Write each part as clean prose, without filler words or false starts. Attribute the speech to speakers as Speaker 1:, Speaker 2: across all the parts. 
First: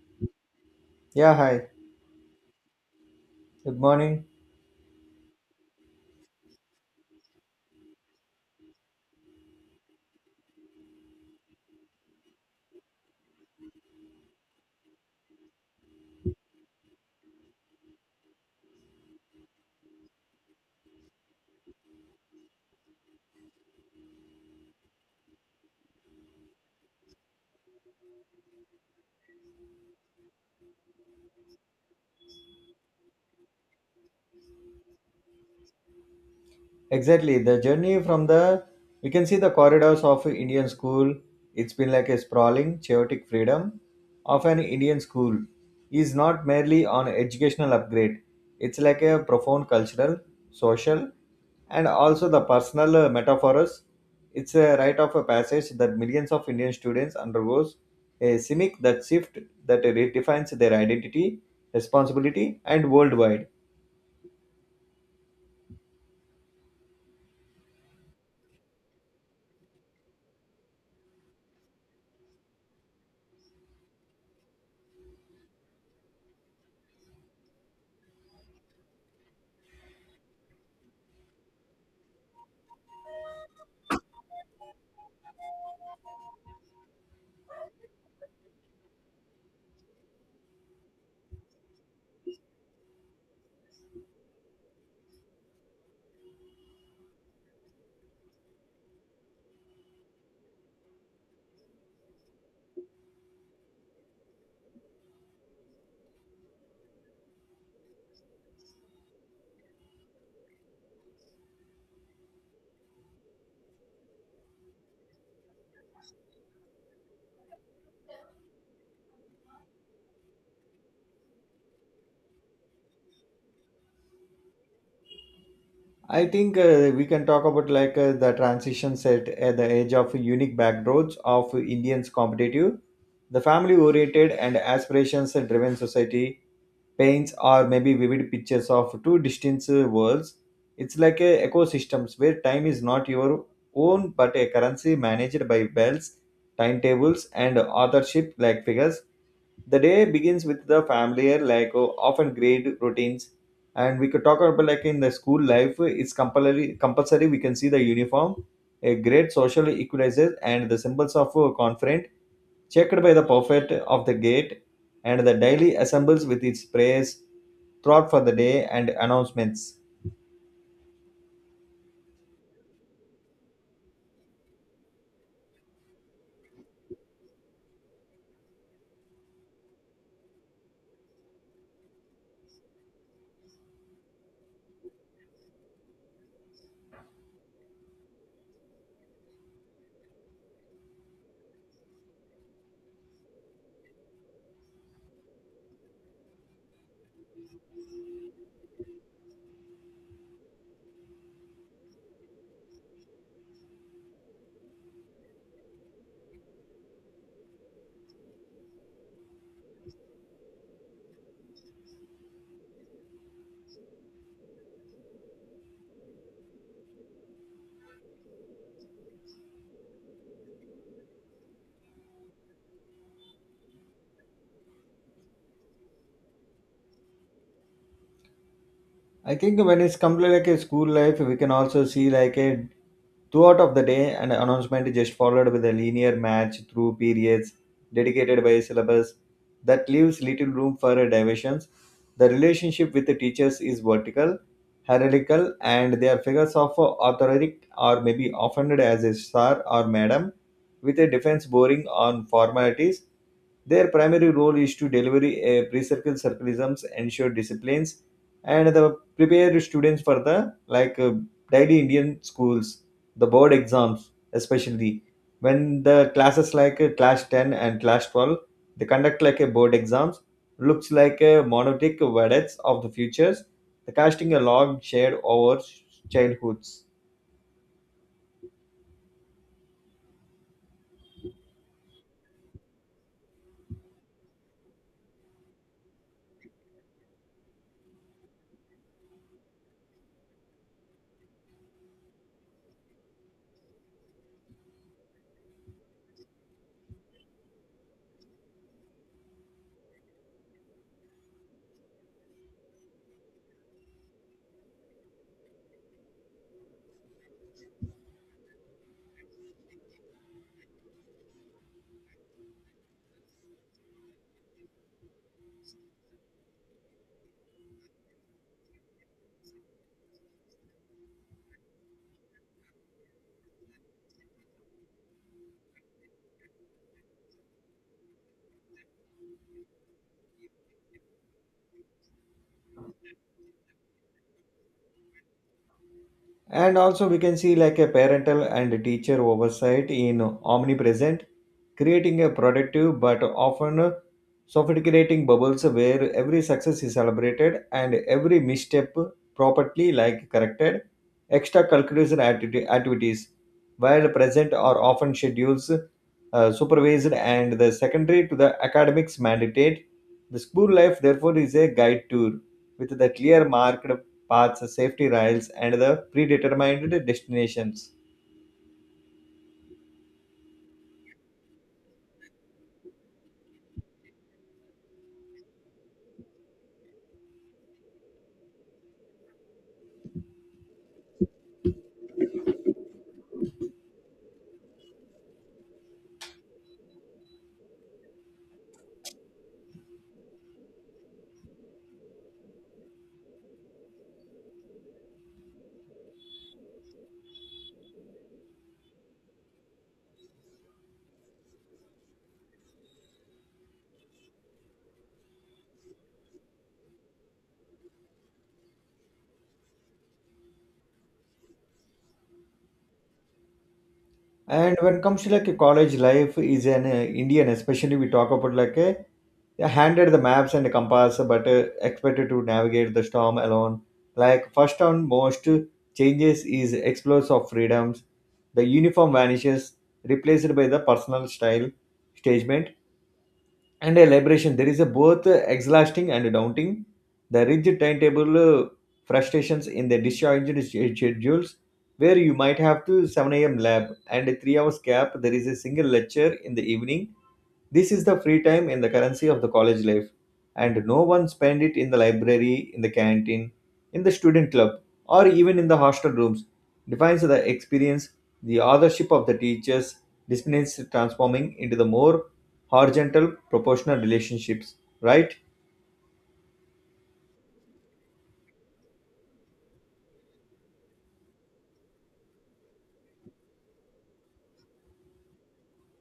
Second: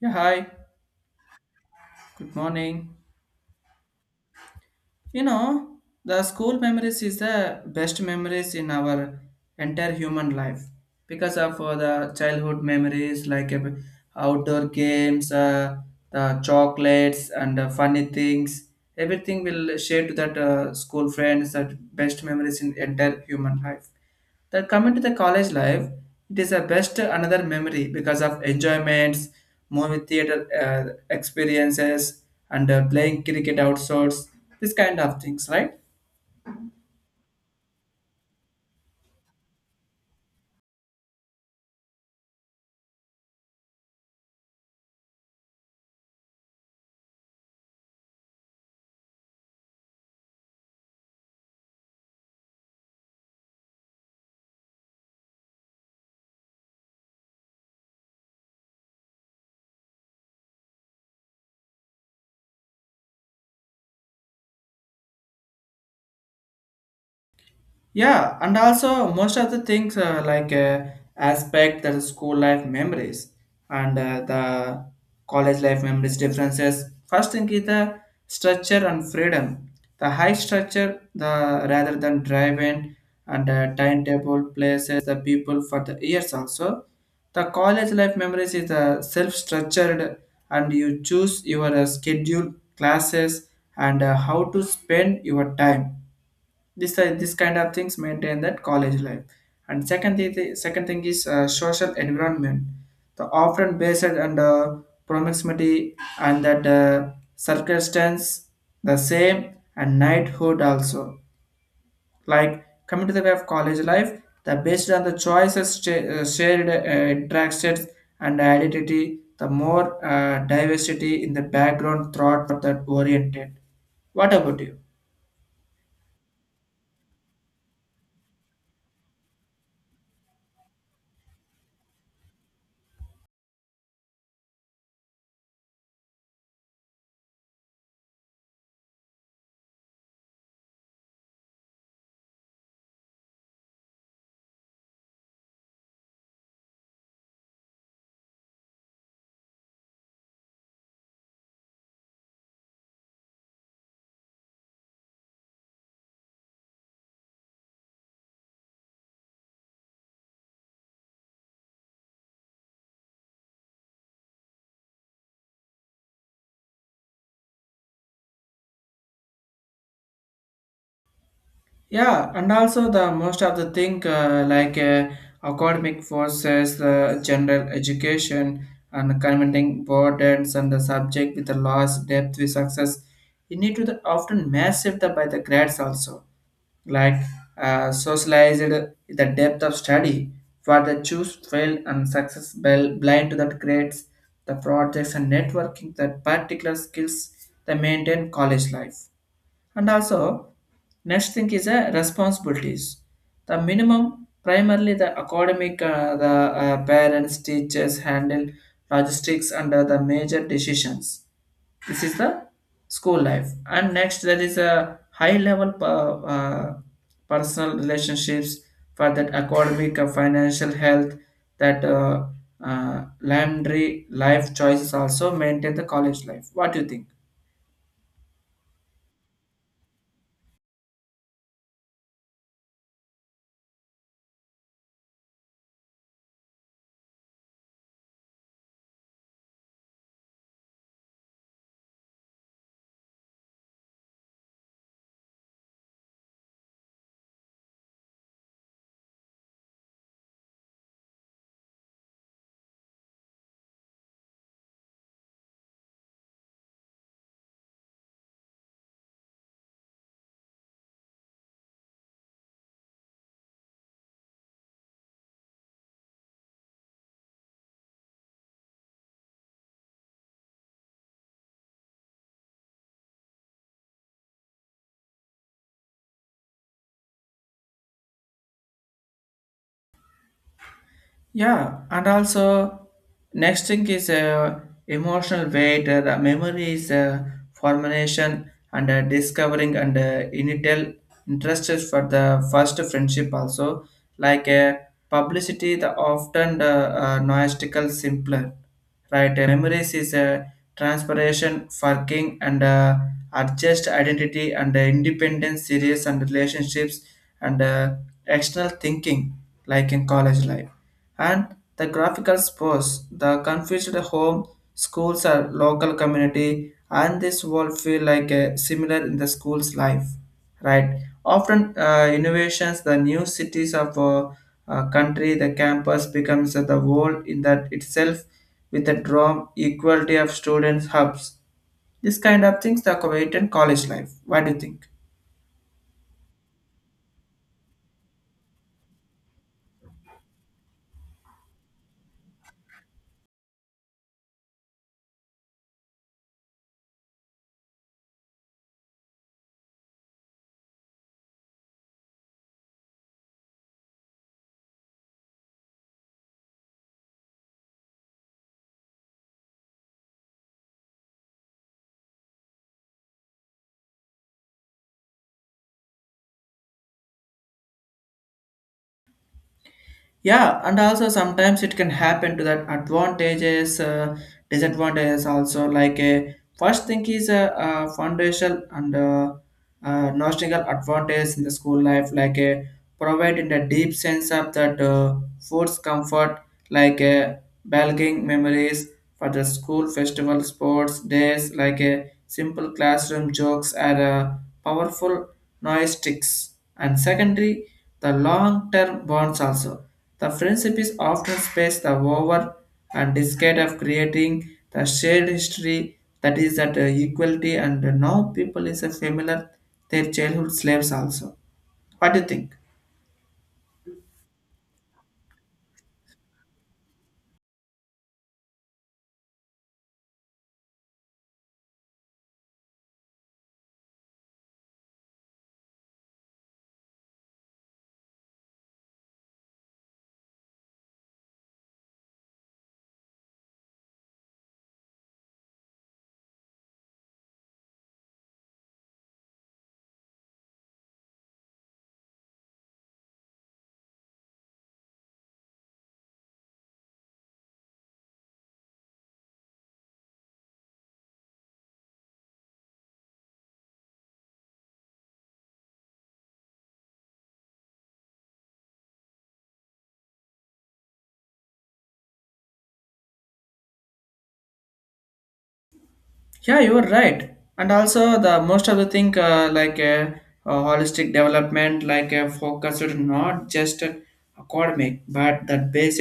Speaker 1: Yeah, hi.
Speaker 2: Yeah, hi.
Speaker 1: Good morning.
Speaker 2: Good morning.
Speaker 1: You know, the school memories is the best memories in our entire human life because of the childhood memories like outdoor games, the chocolates and funny things. Everything will share to that school friends that best memories in entire human life. Then coming to the college life, it is a best another memory because of enjoyments, movie theater experiences, and playing cricket outdoors, this kind of things, right?
Speaker 2: Exactly. The journey from the we can see the corridors of Indian school. It's been like a sprawling, chaotic freedom of an Indian school is not merely on educational upgrade. It's like a profound cultural, social, and also the personal metaphors. It's a rite of a passage that millions of Indian students undergoes a simic that shift that redefines their identity, responsibility, and worldwide.
Speaker 1: Yeah, and also most of the things like aspect that is school life memories and the college life memories differences. First thing is the structure and freedom. The high structure, the rather than driving and timetable places the people for the years also. The college life memories is the self-structured and you choose your schedule, classes, and how to spend your time this this kind of things maintain that college life, and second thing, the second thing is social environment the often based on the proximity and that circumstance the same and knighthood also, like coming to the way of college life the based on the choices shared interactions and identity the more diversity in the background thought for that oriented. What about you?
Speaker 2: I think we can talk about like the transitions at the edge of unique backdrops of Indians competitive, the family oriented and aspirations driven society paints or maybe vivid pictures of two distinct worlds. It's like a ecosystems where time is not your own but a currency managed by bells, timetables and authorship like figures. The day begins with the familiar, like often great routines. And we could talk about like in the school life it's compulsory we can see the uniform, a great social equalizer and the symbols of a conference checked by the prophet of the gate and the daily assembles with its prayers, thought for the day and announcements.
Speaker 1: Yeah, and also the most of the thing like academic forces, general education, and commenting burdens and the subject with the loss, depth with success, you need to the often massive the, by the grades also, like socialized the depth of study for the choose fail and success blind to that grades, the projects and networking that particular skills they maintain college life, and also, next thing is a responsibilities. The minimum, primarily the academic, the parents, teachers handle logistics under the major decisions. This is the school life. And next, there is a high level personal relationships for that academic, financial health, that laundry life choices also maintain the college life. What do you think?
Speaker 2: I think when it's completely like a school life, we can also see like a throughout of the day an announcement is just followed with a linear match through periods dedicated by a syllabus that leaves little room for diversions. The relationship with the teachers is vertical, hierarchical, and they are figures of authority or maybe offended as a sir or madam, with a defense boring on formalities. Their primary role is to deliver a pre-circle circleisms, ensure disciplines, and the prepare students for the like uh, daily Indian schools, the board exams, especially when the classes like class 10 and class 12 they conduct like a board exams, looks like a monolithic verdicts of the futures, the casting a long shade over childhoods.
Speaker 1: Yeah, and also next thing is emotional weight, the memory is formation and discovering and initial interests for the first friendship also, like publicity the often noistical simpler, right? Memories is a transpiration for and adjust identity and independence series and relationships and external thinking like in college life and the graphical sports, the confused home, schools are local community, and this world feel like a similar in the school's life, right? Often innovations, the new cities of country, the campus becomes the world in that itself with the drum equality of students hubs. This kind of things the Kuwaitan college life. What do you think?
Speaker 2: And also we can see like a parental and teacher oversight in omnipresent, creating a productive but often sophisticating bubbles where every success is celebrated and every misstep properly like corrected. Activities, while present, are often schedules, supervised and the secondary to the academics mandate. The school life therefore is a guide tour with the clear marked paths, safety rails, and the predetermined destinations.
Speaker 1: Yeah, and also sometimes it can happen to that advantages, disadvantages also. Like a first thing is a, foundational and notional advantage in the school life, like a providing the deep sense of that food's comfort, like a belonging memories for the school festival, sports days, like a simple classroom jokes are powerful noise sticks. And secondly, the long-term bonds also, the friendship is often spaced the over and decade of creating the shared history that is that equality and now people is a familiar their childhood slaves also. What do you think?
Speaker 2: And when it comes to like a college life is an Indian, especially we talk about like a yeah, handed the maps and the compass, but expected to navigate the storm alone. Like first and most changes is explores of freedoms. The uniform vanishes, replaced by the personal style statement and a liberation. There is a both exhausting and daunting. The rigid timetable frustrations in the discharged schedules, where you might have to 7 a.m. lab and a 3 hours gap. There is a single lecture in the evening. This is the free time in the currency of the college life, and no one spend it in the library, in the canteen, in the student club, or even in the hostel rooms. Defines the experience, the authorship of the teachers, disciplines transforming into the more horizontal proportional relationships, right?
Speaker 1: Yeah, you are right. And also the most of the thing like holistic development, like focused not just academic, but that based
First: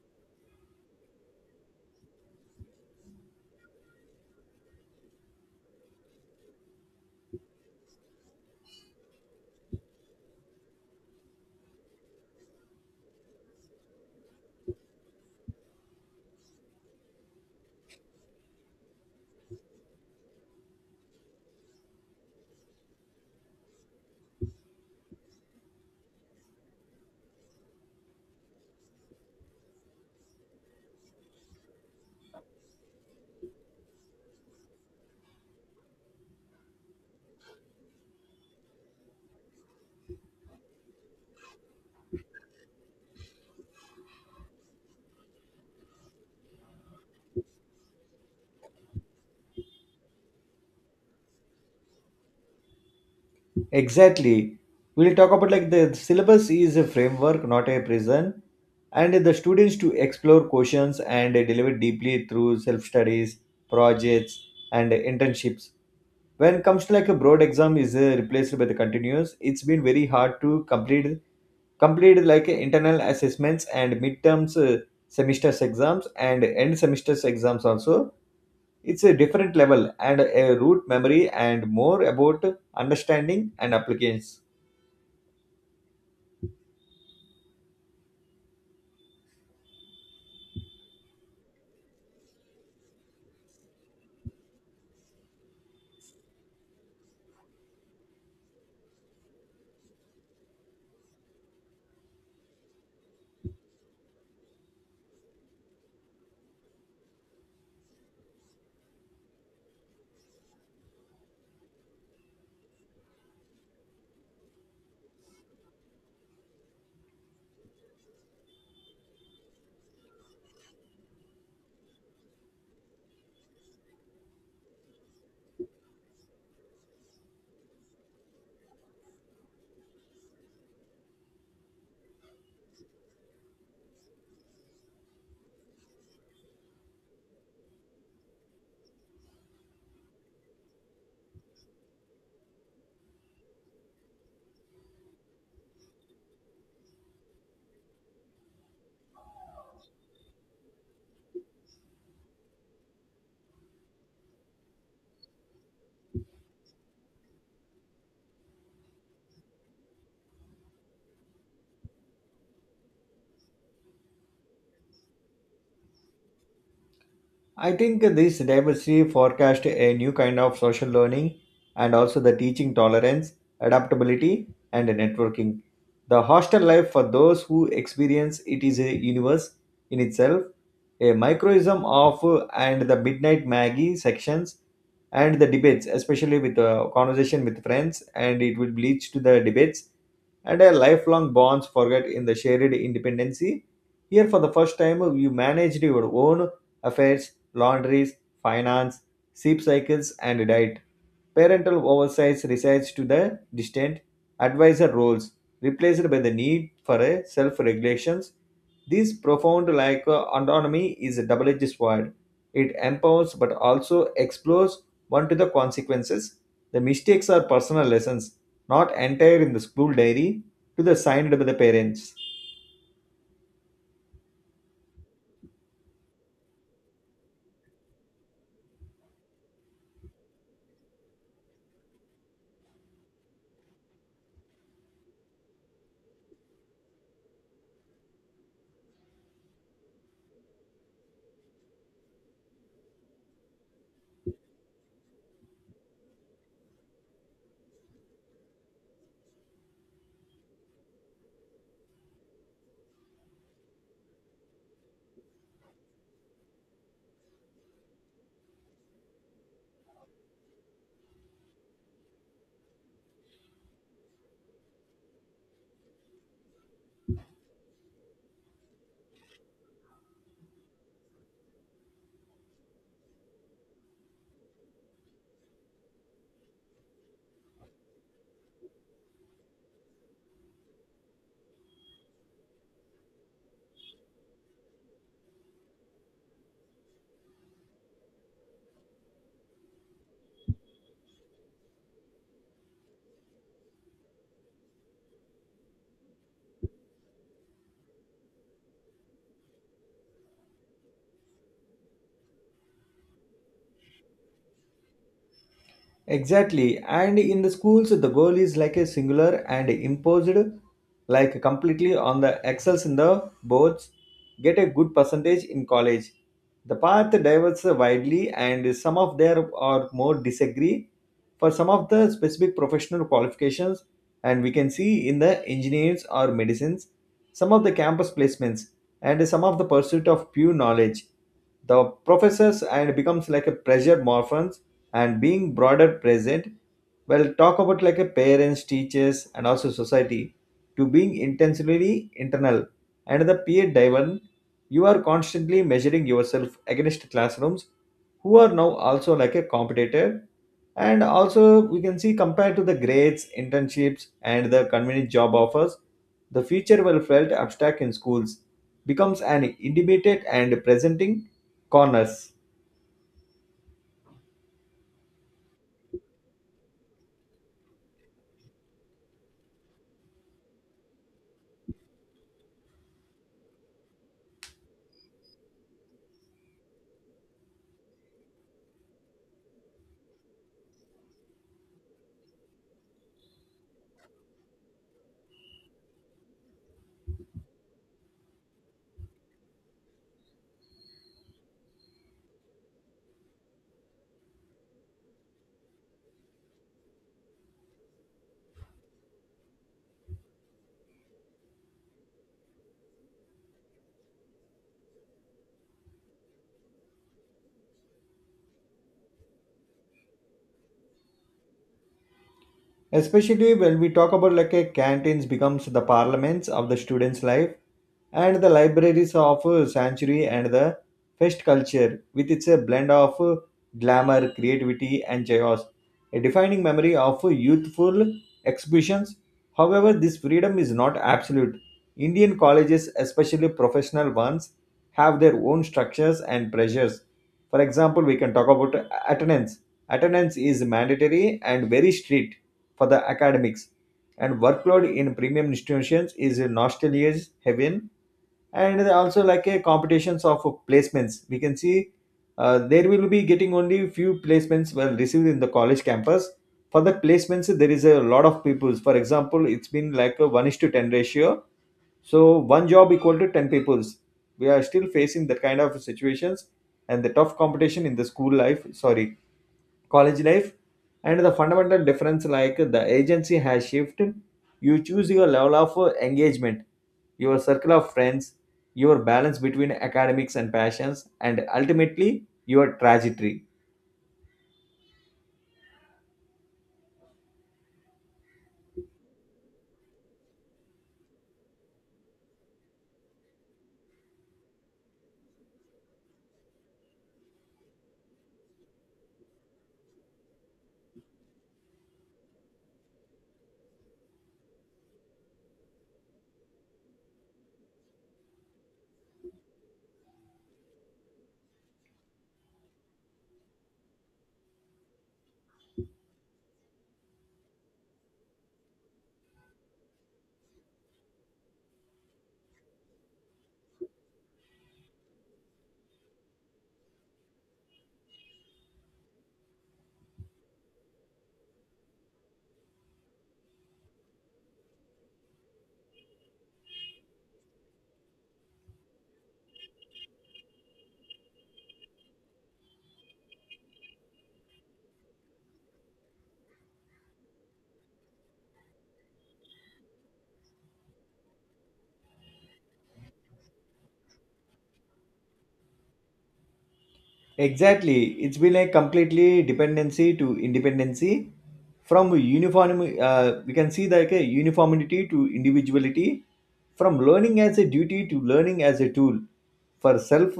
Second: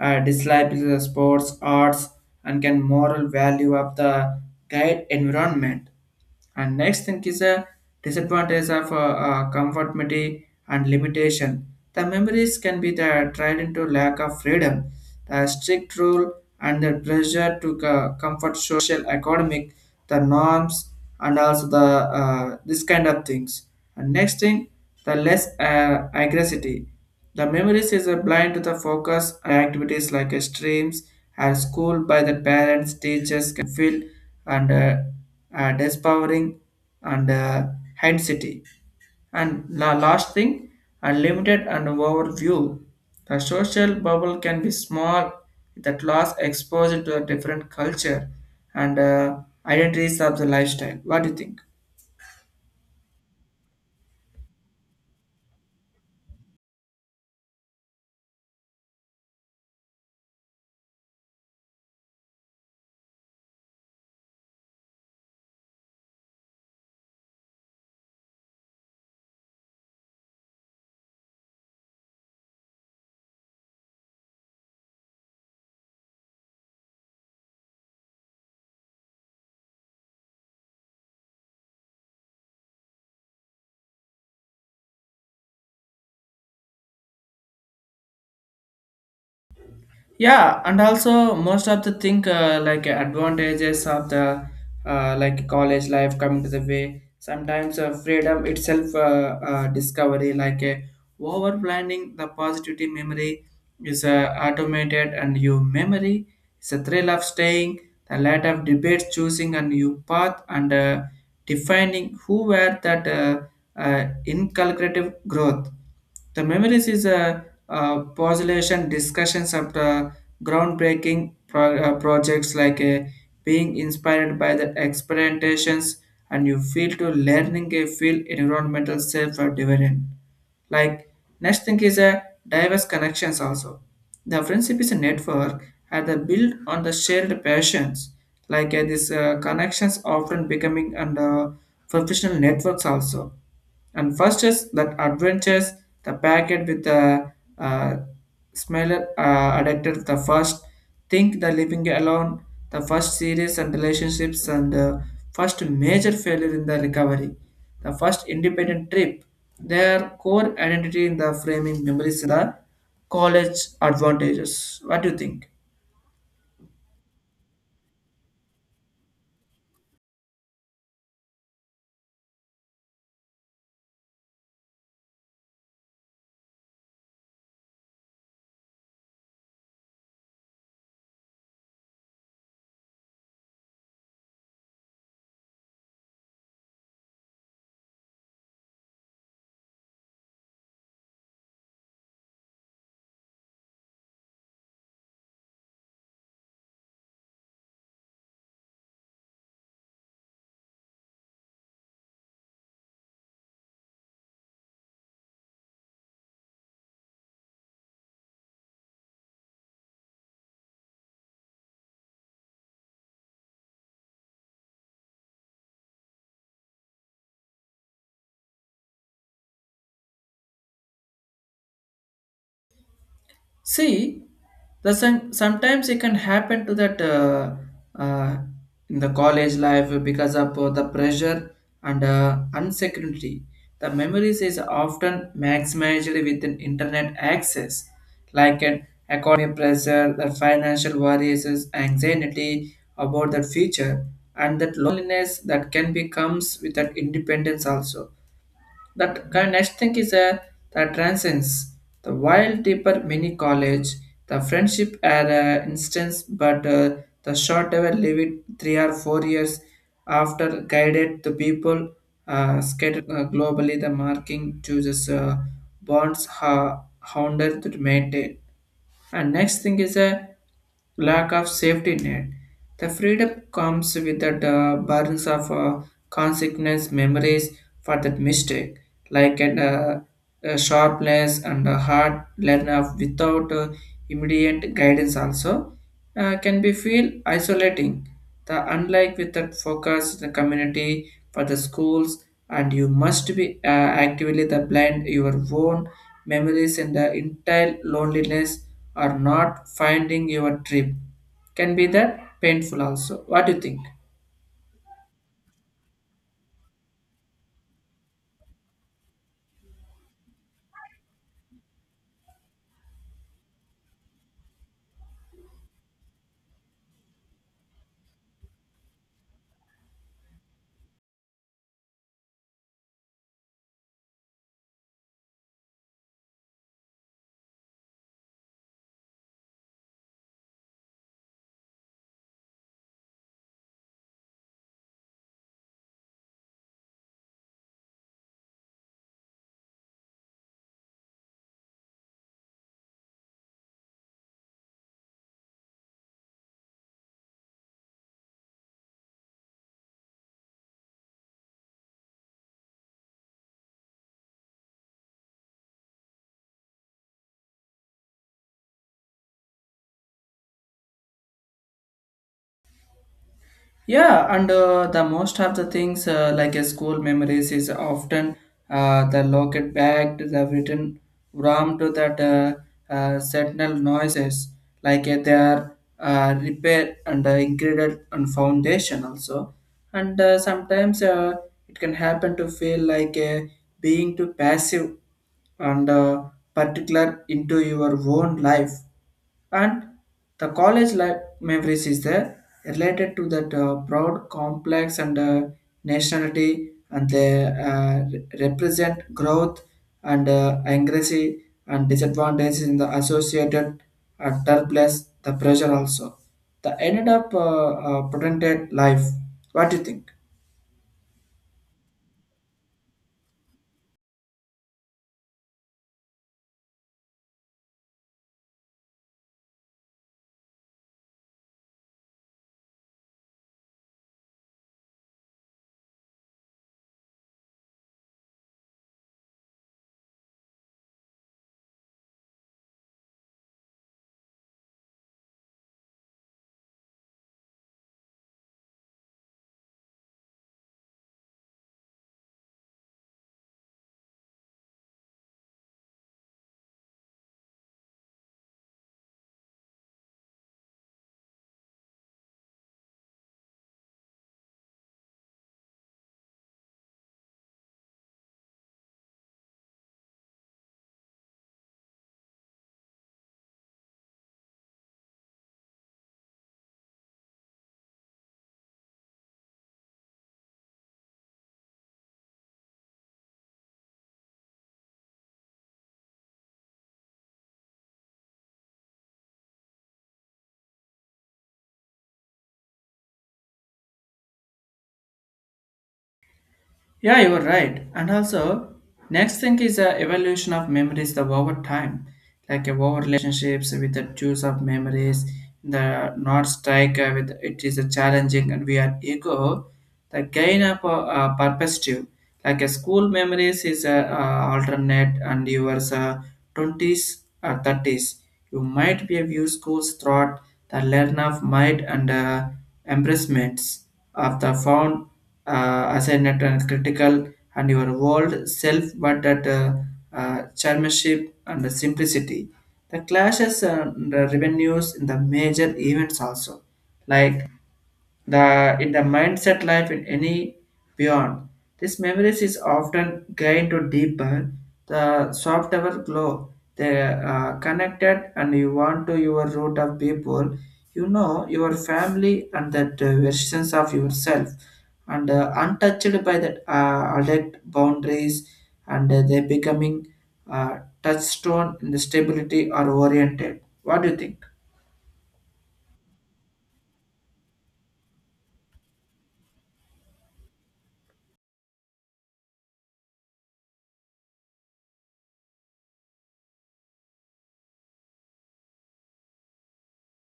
Speaker 1: dislike is the sports, arts, and can moral value of the guide environment. And next thing is a disadvantage of conformity and limitation. The memories can be the tried into lack of freedom, the strict rule and the pressure to comfort social, economic, the norms and also the this kind of things. And next thing, the less aggressivity. The memories is a blind to the focus activities like a streams and school by the parents, teachers can feel and disempowering and intensity. And last thing, unlimited and overview. The social bubble can be small that lost exposure to a different culture and identities of the lifestyle. What do you think?
Speaker 2: Exactly. We'll talk about like the syllabus is a framework, not a prison, and the students to explore questions and deliver deeply through self studies, projects, and internships. When it comes to like a broad exam is replaced by the continuous, it's been very hard to complete like internal assessments and midterms, semesters exams, and end semesters exams also. It's a different level and a root memory and more about understanding and application.
Speaker 1: Yeah, and also most of the thing like advantages of the like college life coming to the way sometimes freedom itself discovery like over planning the positivity memory is automated and your memory is a thrill of staying the light of debates choosing a new path and defining who were that inculcative growth the Memories is a, postulation discussions of the groundbreaking projects like a, being inspired by the experimentations and you feel to learning a feel environmental self or different. Like next thing is a diverse connections also. The friendship is a network and the build on the shared passions. Like these connections often becoming under professional networks also, and first is that adventures, the packet with the uh, smiler addicted the first think the living alone, the first series and relationships and first major failure in the recovery, the first independent trip, their core identity in the framing memories the college advantages. What do you think?
Speaker 2: I think this diversity forecast a new kind of social learning and also the teaching tolerance, adaptability, and networking. The hostel life for those who experience it is a universe in itself, a microism of and the midnight Maggie sections and the debates, especially with conversation with friends, and it will lead to the debates and a lifelong bonds forget in the shared independency. Here, for the first time, you managed your own affairs, laundries, finance, sleep cycles, and diet. Parental oversight resides to the distant advisor roles, replaced by the need for a self-regulations. This profound lack of autonomy is a double-edged sword. It empowers but also explores one to the consequences. The mistakes are personal lessons, not entire in the school diary to the signed by the parents.
Speaker 1: See, sometimes it can happen to that uh, in the college life because of the pressure and uncertainty. The memories is often maximized with an internet access, like an economic pressure, the financial worries, anxiety about the future, and that loneliness that can be comes with that independence also, that kind next thing is a that transcends the wild deeper mini college. The friendship at an instance, but the short ever live it 3 or 4 years after guided the people scattered globally. The marking chooses bonds hounded to maintain. And next thing is a lack of safety net. The freedom comes with the burdens of consequence memories for that mistake, like a sharpness and a hard learner without immediate guidance also, can be feel isolating. The unlike with that focus the community for the schools, and you must be actively the blind your own memories and the entire loneliness are not finding your trip. Can be that painful also. What do you think?
Speaker 2: Exactly. And in the schools, the goal is like a singular and imposed, like completely on the excels in the boards, get a good percentage in college. The path diverges widely, and some of there are more disagree for some of the specific professional qualifications. And we can see in the engineers or medicines, some of the campus placements, and some of the pursuit of pure knowledge. The professors and becomes like a pressure morphins and being broader present. Well talk about like a parents teachers and also society to being intentionally internal and the peer driven. You are constantly measuring yourself against classrooms who are now also like a competitor, and also we can see compared to the grades internships and the convenient job offers. The future well felt abstract in schools becomes an intimate and presenting corners,
Speaker 1: Yeah, and the most of the things like a school memories is often the locket bag, the written ram to that sentinel noises like they are repair and ingredient and foundation also, and sometimes it can happen to feel like being too passive and particular into your own life, and the college life memories is there related to that broad complex and nationality and they represent growth and anxiety and disadvantages in the associated turbulence the pressure also the ended up potential life. What do you think?
Speaker 2: especially when we talk about like a canteens becomes the parliaments of the students life and the libraries of sanctuary, and the fest culture with its a blend of glamour, creativity and chaos, a defining memory of youthful exhibitions. However, this freedom is not absolute. Indian colleges, especially professional ones, have their own structures and pressures. For example, we can talk about attendance. Attendance is mandatory and very strict for the academics, and workload in premium institutions is a nostalgia's heaven. And also like a competitions of placements, we can see there will be getting only few placements well received in the college campus. For the placements, there is a lot of peoples. For example, it's been like a one is to ten ratio. So one job equal to ten peoples. We are still facing that kind of situations and the tough competition in the school life. Sorry, college life. And the fundamental difference like the agency has shifted. You choose your level of engagement, your circle of friends, your balance between academics and passions, and ultimately your trajectory.
Speaker 1: Yeah, you're right. And also, next thing is the evolution of memories the over time, like over relationships with the choice of memories, the not strike with it is a challenging and we are ego, the gain of perspective, like a school memories is a alternate and yours 20s or 30s. You might be a view schools throughout the learn of might and embracements of the found ascendant and critical and your world self but that chairmanship and the simplicity the clashes and the revenues in the major events also, like the in the mindset life in any beyond. This memories is often gained to deeper the soft level glow. They are connected and you want to your root of people, you know your family and that versions of yourself and untouched by that adult boundaries and they becoming touchstone in the stability or oriented. What do you think?
Speaker 2: Exactly. It's been a completely dependency to independency from uniform. We can see like a uniformity to individuality, from learning as a duty to learning as a tool. For self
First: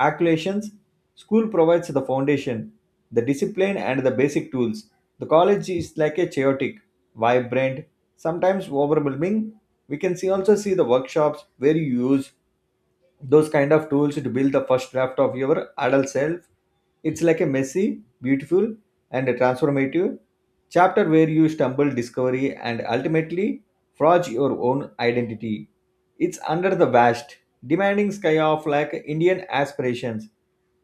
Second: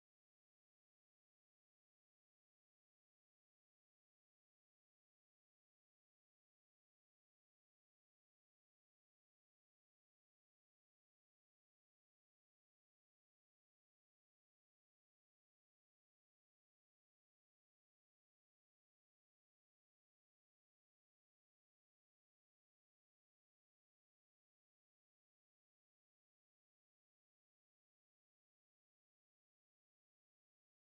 Speaker 2: accumulations, school provides the foundation, the discipline, and the basic tools. The college is like a chaotic, vibrant, sometimes overwhelming. We can see also see the workshops where you use those kind of tools to build the first draft of your adult self. It's like a messy, beautiful and a transformative chapter where you stumble discovery and ultimately forge your own identity. It's under the vast demanding sky of like Indian aspirations.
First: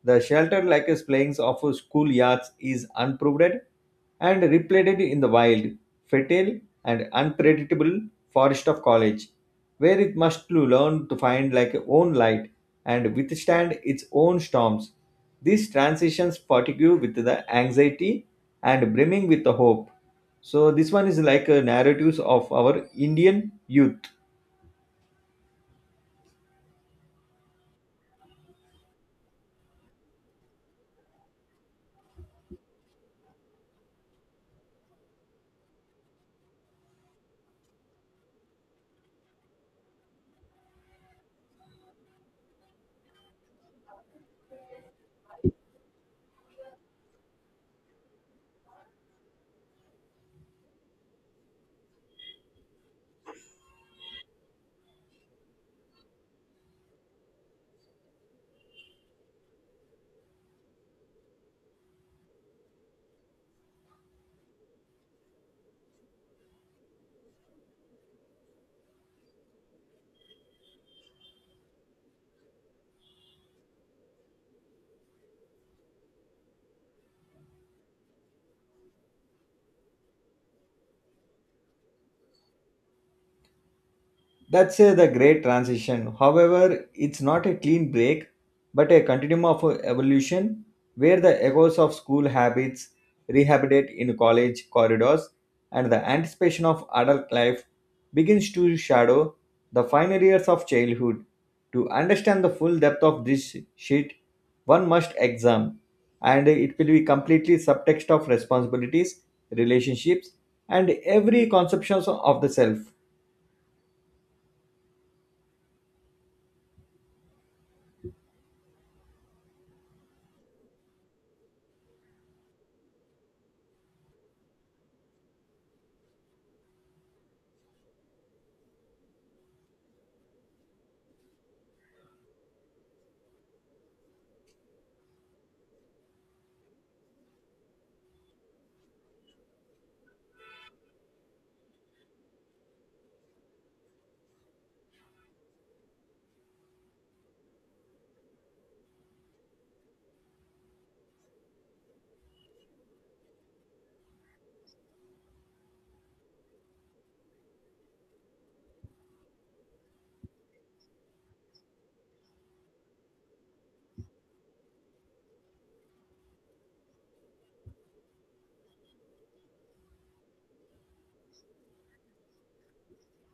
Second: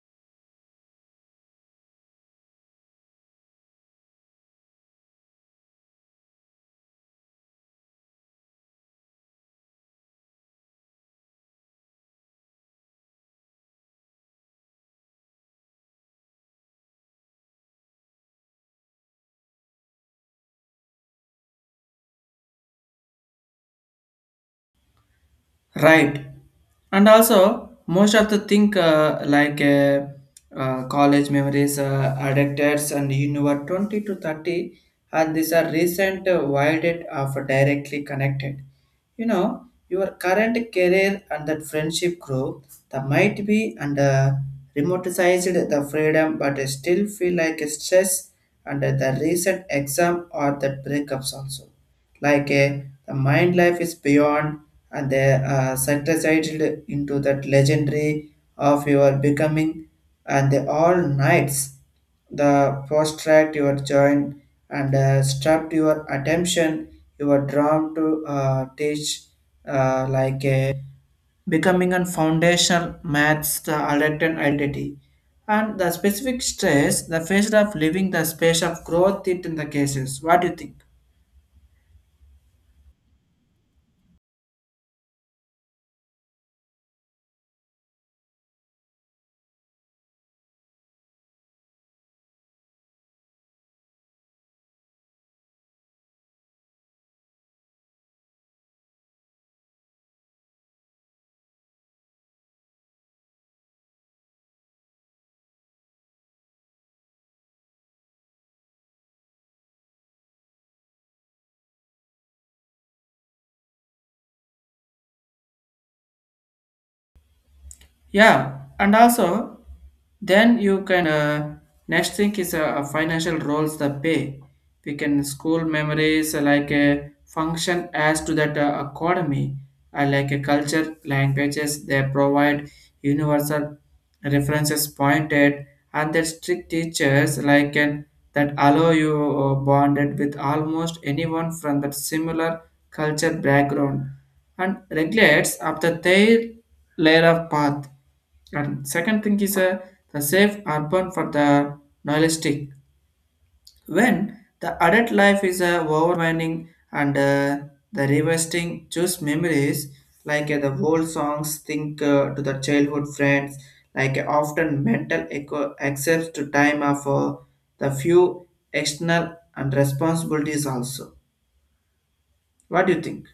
Speaker 2: The shelter like a playings of schoolyards is unproved and repleted in the wild, fertile and unpredictable forest of college, where it must to learn to find like own light and withstand its own storms. These transitions fatigue with the anxiety and brimming with the hope. So this one is like a narratives of our Indian youth.
Speaker 1: Right. And also, most of the think like college memories, adapters, and you were 20 to 30, and these are recent wilded of directly connected. You know, your current career and that friendship group, that might be and remoticized the freedom, but I still feel like a stress under the recent exam or the breakups also, like a the mind life is beyond and they synthesized into that legendary of your becoming and the all nights the prostrate your joint and strapped your attention, you were drawn to teach like a becoming a foundational maths the elected identity and the specific stress the phase of living the space of growth it in the cases. What do you think?
Speaker 2: That's the great transition. However, it's not a clean break, but a continuum of evolution where the echoes of school habits rehabilitate in college corridors and the anticipation of adult life begins to shadow the final years of childhood. To understand the full depth of this sheet, one must examine, and it will be completely subtext of responsibilities, relationships, and every conception of the self.
Speaker 1: Yeah, and also then you can next thing is financial roles the pay. We can school memories like a function as to that economy, like a culture, languages. They provide universal references pointed, and the strict teachers like an that allow you bonded with almost anyone from that similar culture background and regulates after their layer of path. And second thing is the safe urban for the nihilistic. When the adult life is overwhelming and the revisiting choose memories like the old songs think to the childhood friends like often mental echo accepts to time of the few external and responsibilities also. What do you think?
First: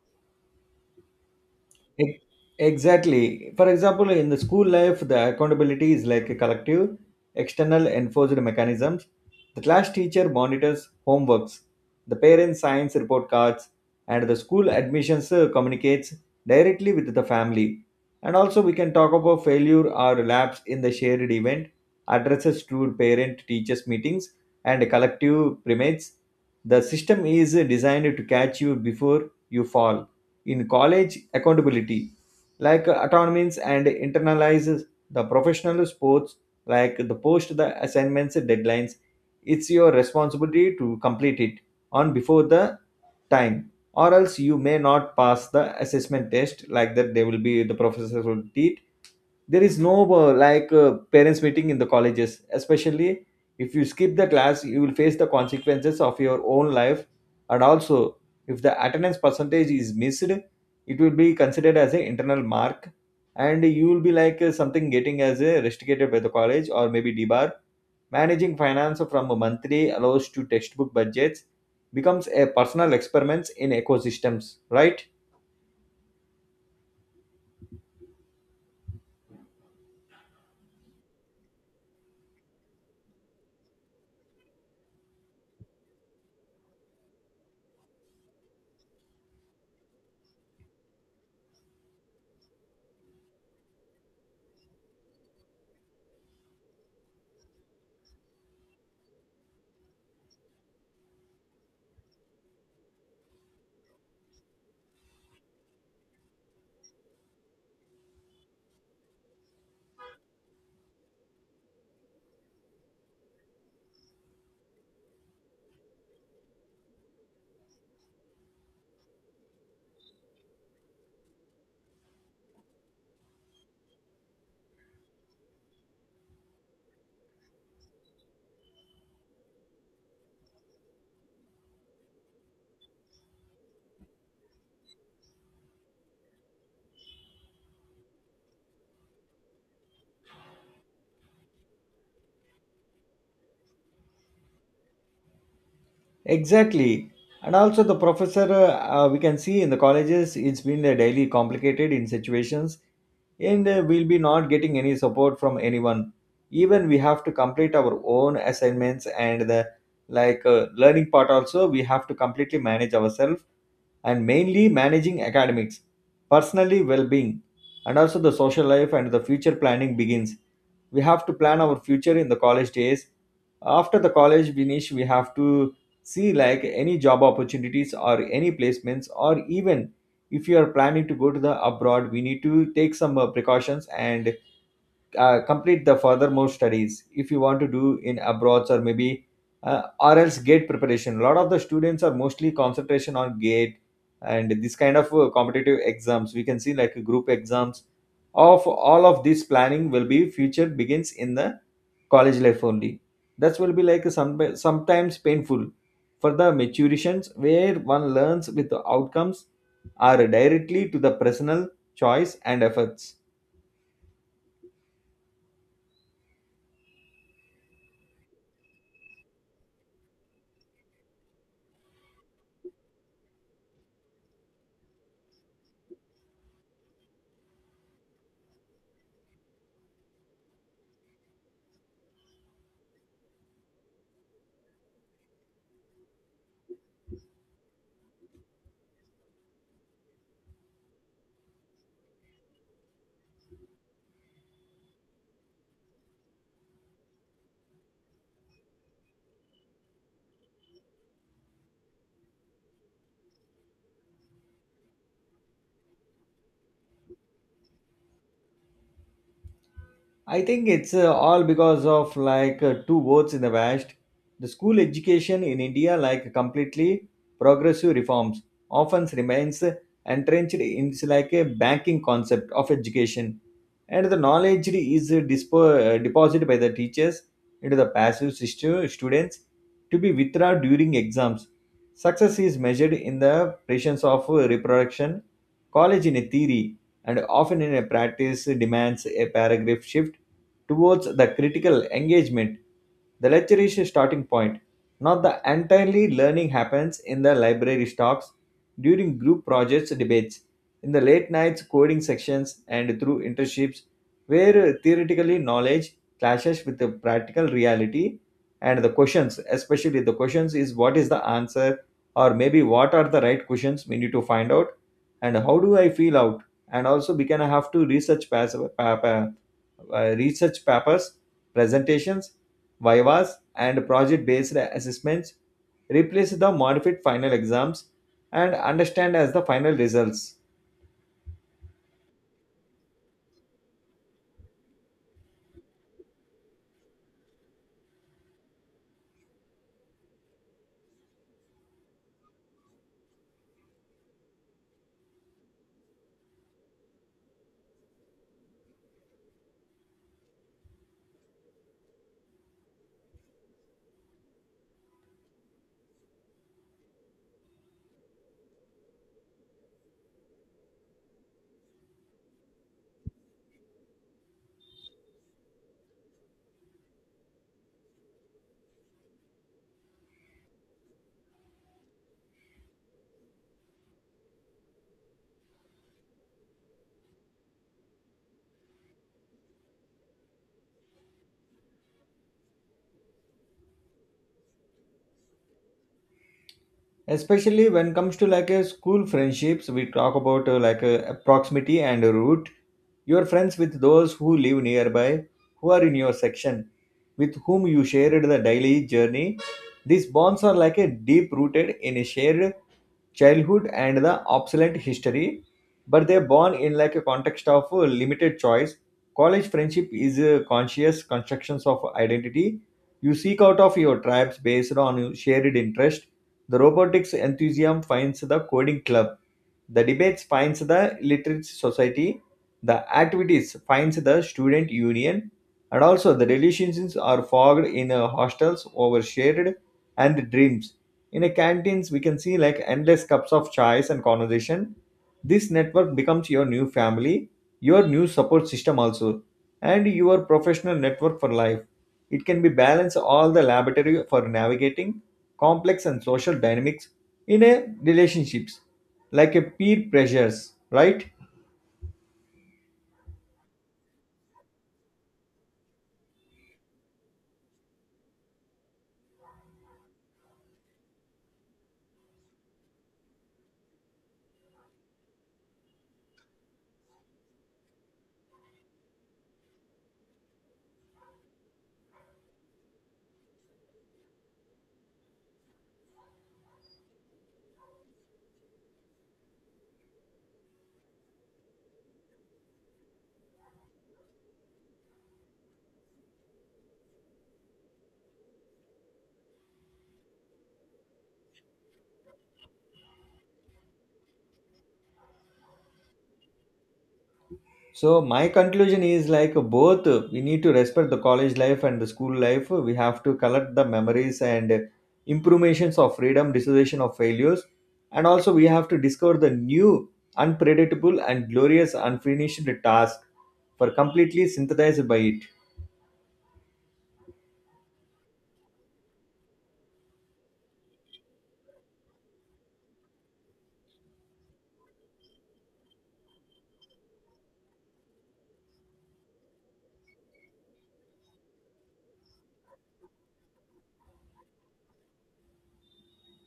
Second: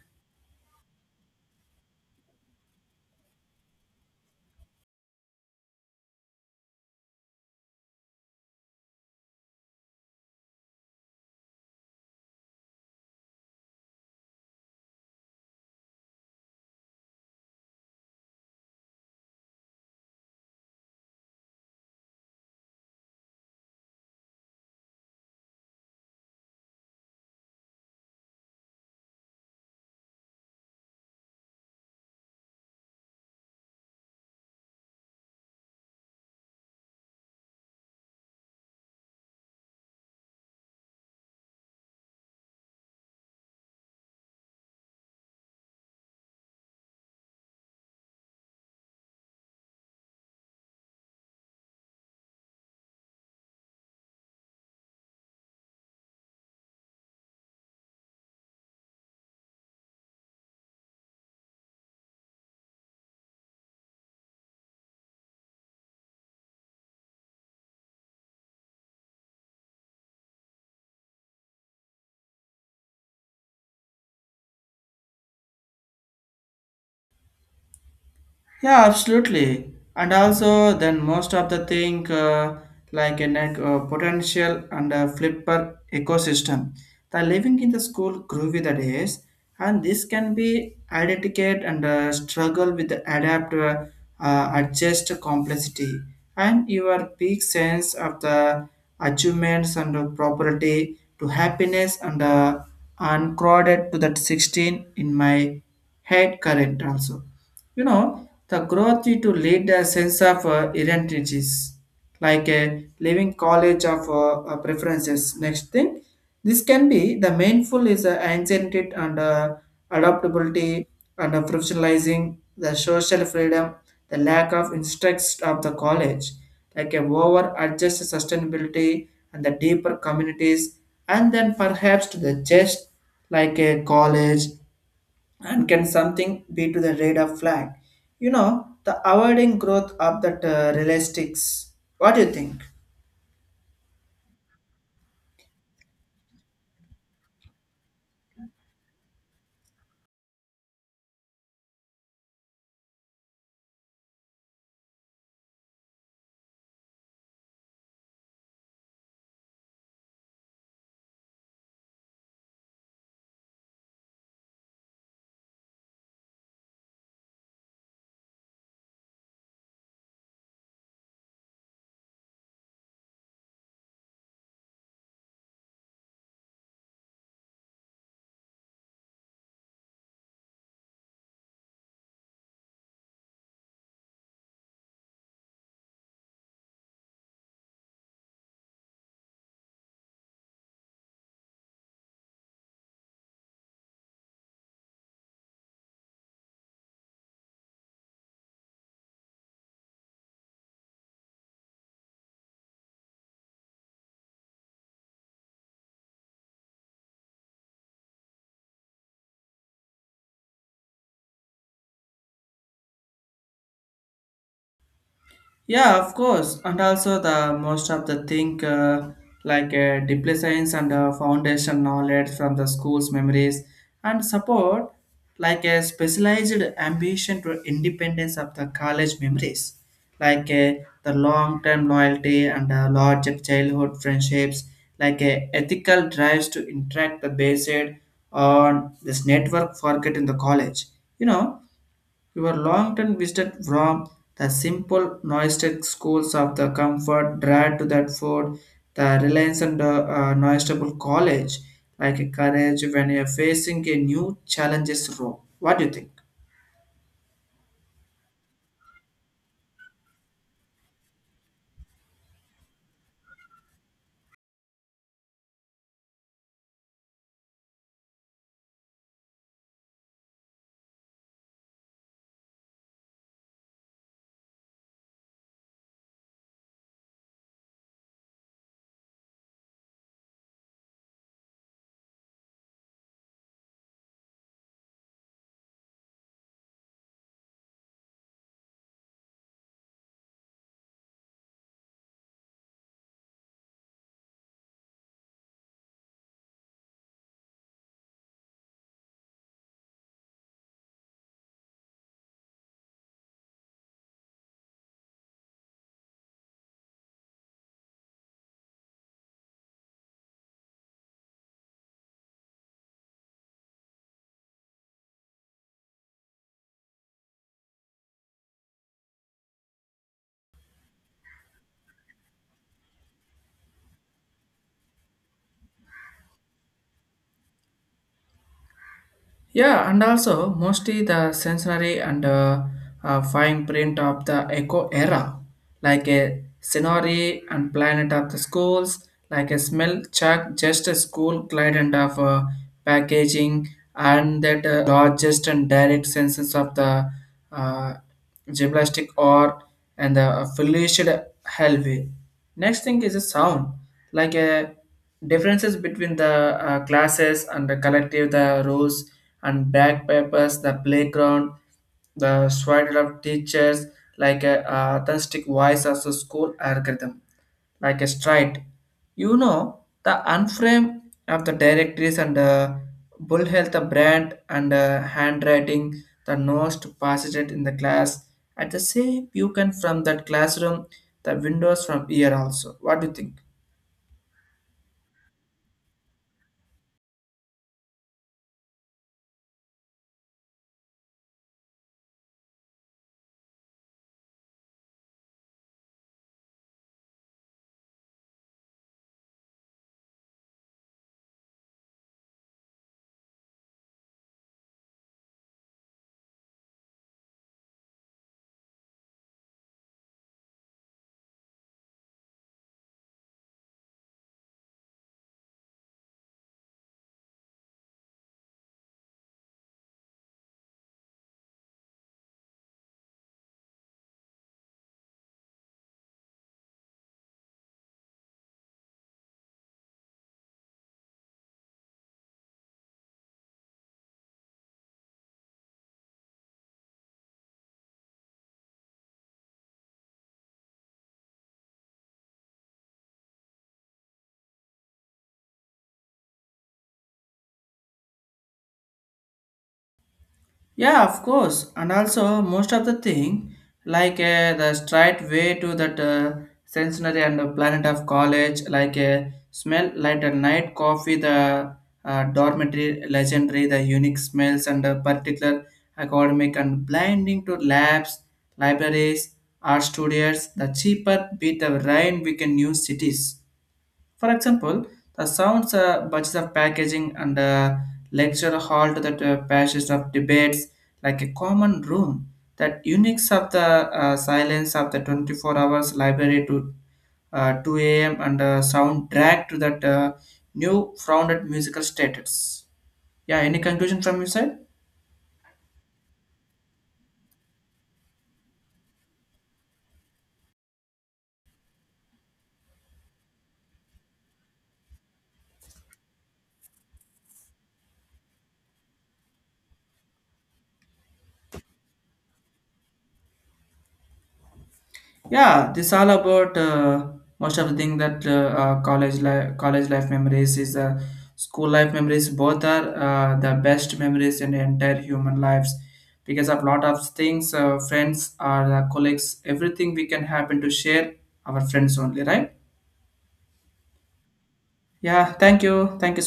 Speaker 2: E- Exactly. For example, in the school life, the accountability is like a collective, external enforced mechanisms. The class teacher monitors homeworks, the parents signs report cards, and the school admissions communicates directly with the family. And also, we can talk about failure or lapse in the shared event, addresses to parent teachers meetings, and collective primates. The system is designed to catch you before you fall in college accountability, like autonomies and internalizes the professional sports like the post the assignments deadlines. It's your responsibility to complete it on before the time, or else you may not pass the assessment test. Like that there will be the professors will teach. There is no parents meeting in the colleges, especially if you skip the class you will face the consequences of your own life. And also, if the attendance percentage is missed, it will be considered as an internal mark, and you will be like something getting as a restricted by the college or maybe debar. Managing finance from a monthly allows to textbook budgets becomes a personal experiments in ecosystems, right?
Speaker 1: Yeah, absolutely. And also, then most of the thing like a net, potential and a flipper ecosystem. The living in the school groovy the days, and this can be identified and struggle with the adjust complexity, and your peak sense of the achievements and the property to happiness and uncrowded to that 16 in my head current also, you know, the growth to lead a sense of identities, like a living college of preferences. Next thing, this can be the mindful is anxiety and adaptability and professionalizing the social freedom, the lack of instructs of the college, like a over adjust sustainability and the deeper communities, and then perhaps to the just like a college and can something be to the radar flag? You know, the avoiding growth of that realistics. What do you think?
Speaker 2: Exactly. And also the professor, we can see in the colleges, it's been daily complicated in situations, and we'll be not getting any support from anyone. Even we have to complete our own assignments and the like learning part also, we have to completely manage ourselves and mainly managing academics, personally well-being, and also the social life and the future planning begins, we have to plan our future in the college days. After the college finish, we have to see like any job opportunities or any placements, or even if you are planning to go to the abroad we need to take some precautions and complete the furthermore studies if you want to do in abroads, or maybe or else gate preparation. A lot of the students are mostly concentration on gate and this kind of competitive exams, we can see like group exams. Of all of this planning will be future begins in the college life only. That will be like sometimes painful for the maturations, where one learns with the outcomes are directly to the personal choice and efforts.
Speaker 1: Yeah, of course. And also the most of the thing like display science and foundation knowledge from the school's memories and support like a specialized ambition to independence of the college memories like the long-term loyalty and larger childhood friendships like a ethical drives to interact the based on this network forget in the college, you know, you were long term visited from the simple noistic schools of the comfort dragged to that food, the reliance on the noistable college, like a courage when you're facing a new challenges row. What do you think?
Speaker 2: I think it's all because of like two votes in the West. The school education in India, like completely progressive reforms, often remains entrenched in it's like a banking concept of education, and the knowledge is deposited by the teachers into the passive students, to be withdrawn during exams. Success is measured in the presence of reproduction. College in a theory, and often in a practice, demands a paragraph shift towards the critical engagement. The lecture is a starting point, not the entirely learning happens in the library talks, during group projects, debates, in the late nights coding sections, and through internships where theoretically knowledge clashes with the practical reality. And the questions, especially the questions, is what is the answer, or maybe what are the right questions we need to find out, and how do I feel out. And also we can have to research research papers, presentations, vivas, and project based assessments replace the modified final exams and understand as the final
Speaker 1: Yeah, and
Speaker 2: results.
Speaker 1: also mostly the sensory and fine print of the eco era, like a scenery and planet of the schools, like a smell check, just a school client of packaging, and that largest and direct senses of the uh, gymnastic or and the affiliated hellway. Next thing is a sound, like a differences between the classes and the collective the rules and back papers, the playground, the swagger of teachers like a authentic voice of the school algorithm like a stride, you know, the unframe of the directories and bull health the brand and handwriting the most to passage it in the class at the same you can from that classroom the windows from here also. What do you think?
Speaker 2: Especially when comes to like a school friendships, we talk about like a proximity and root. Your friends with those who live nearby, who are in your section, with whom you shared the daily journey. These bonds are like a deep rooted in a shared childhood and the obsolete history, but they're born in like a context of limited choice. College friendship is a conscious constructions of identity. You seek out of your tribes based on your shared interest. The robotics enthusiasm finds the coding club. The debates finds the literate society. The activities finds the student union. And also the relationships are forged in hostels over shared and dreams, in a canteens, we can see like endless cups of chais and conversation. This network becomes your new family, your new support system also, and your professional network for life. It can be balanced all the laboratory for navigating complex and social dynamics in a relationships, like a peer pressures,
Speaker 1: Yeah,
Speaker 2: right?
Speaker 1: of course. And also, most of the thing, like the straight way to that sensory and the planet of college, like smell light and night coffee, the dormitory legendary, the unique smells and the particular academic and blinding to labs, libraries, art studios, the cheaper beat the rain we can use cities, for example, the sounds, budgets of packaging, and lecture hall to the passions of debates, like a common room, that uniques of the silence of the 24 hours library to 2 a.m. and sound dragged to that new founded musical status. Yeah, any conclusion from your side?
Speaker 2: So my conclusion is like both, we need to respect the college life and the school life. We have to collect the memories and improvisations of freedom, dissociation of failures, and also we have to discover the new, unpredictable and glorious unfinished task for completely synthesized by it.
Speaker 1: Yeah, this all about most of the thing that college life memories is school life memories. Both are the best memories in the entire human lives because of lot of things, friends or colleagues, everything we can happen to share our friends only, right? Yeah, thank you, thank you. So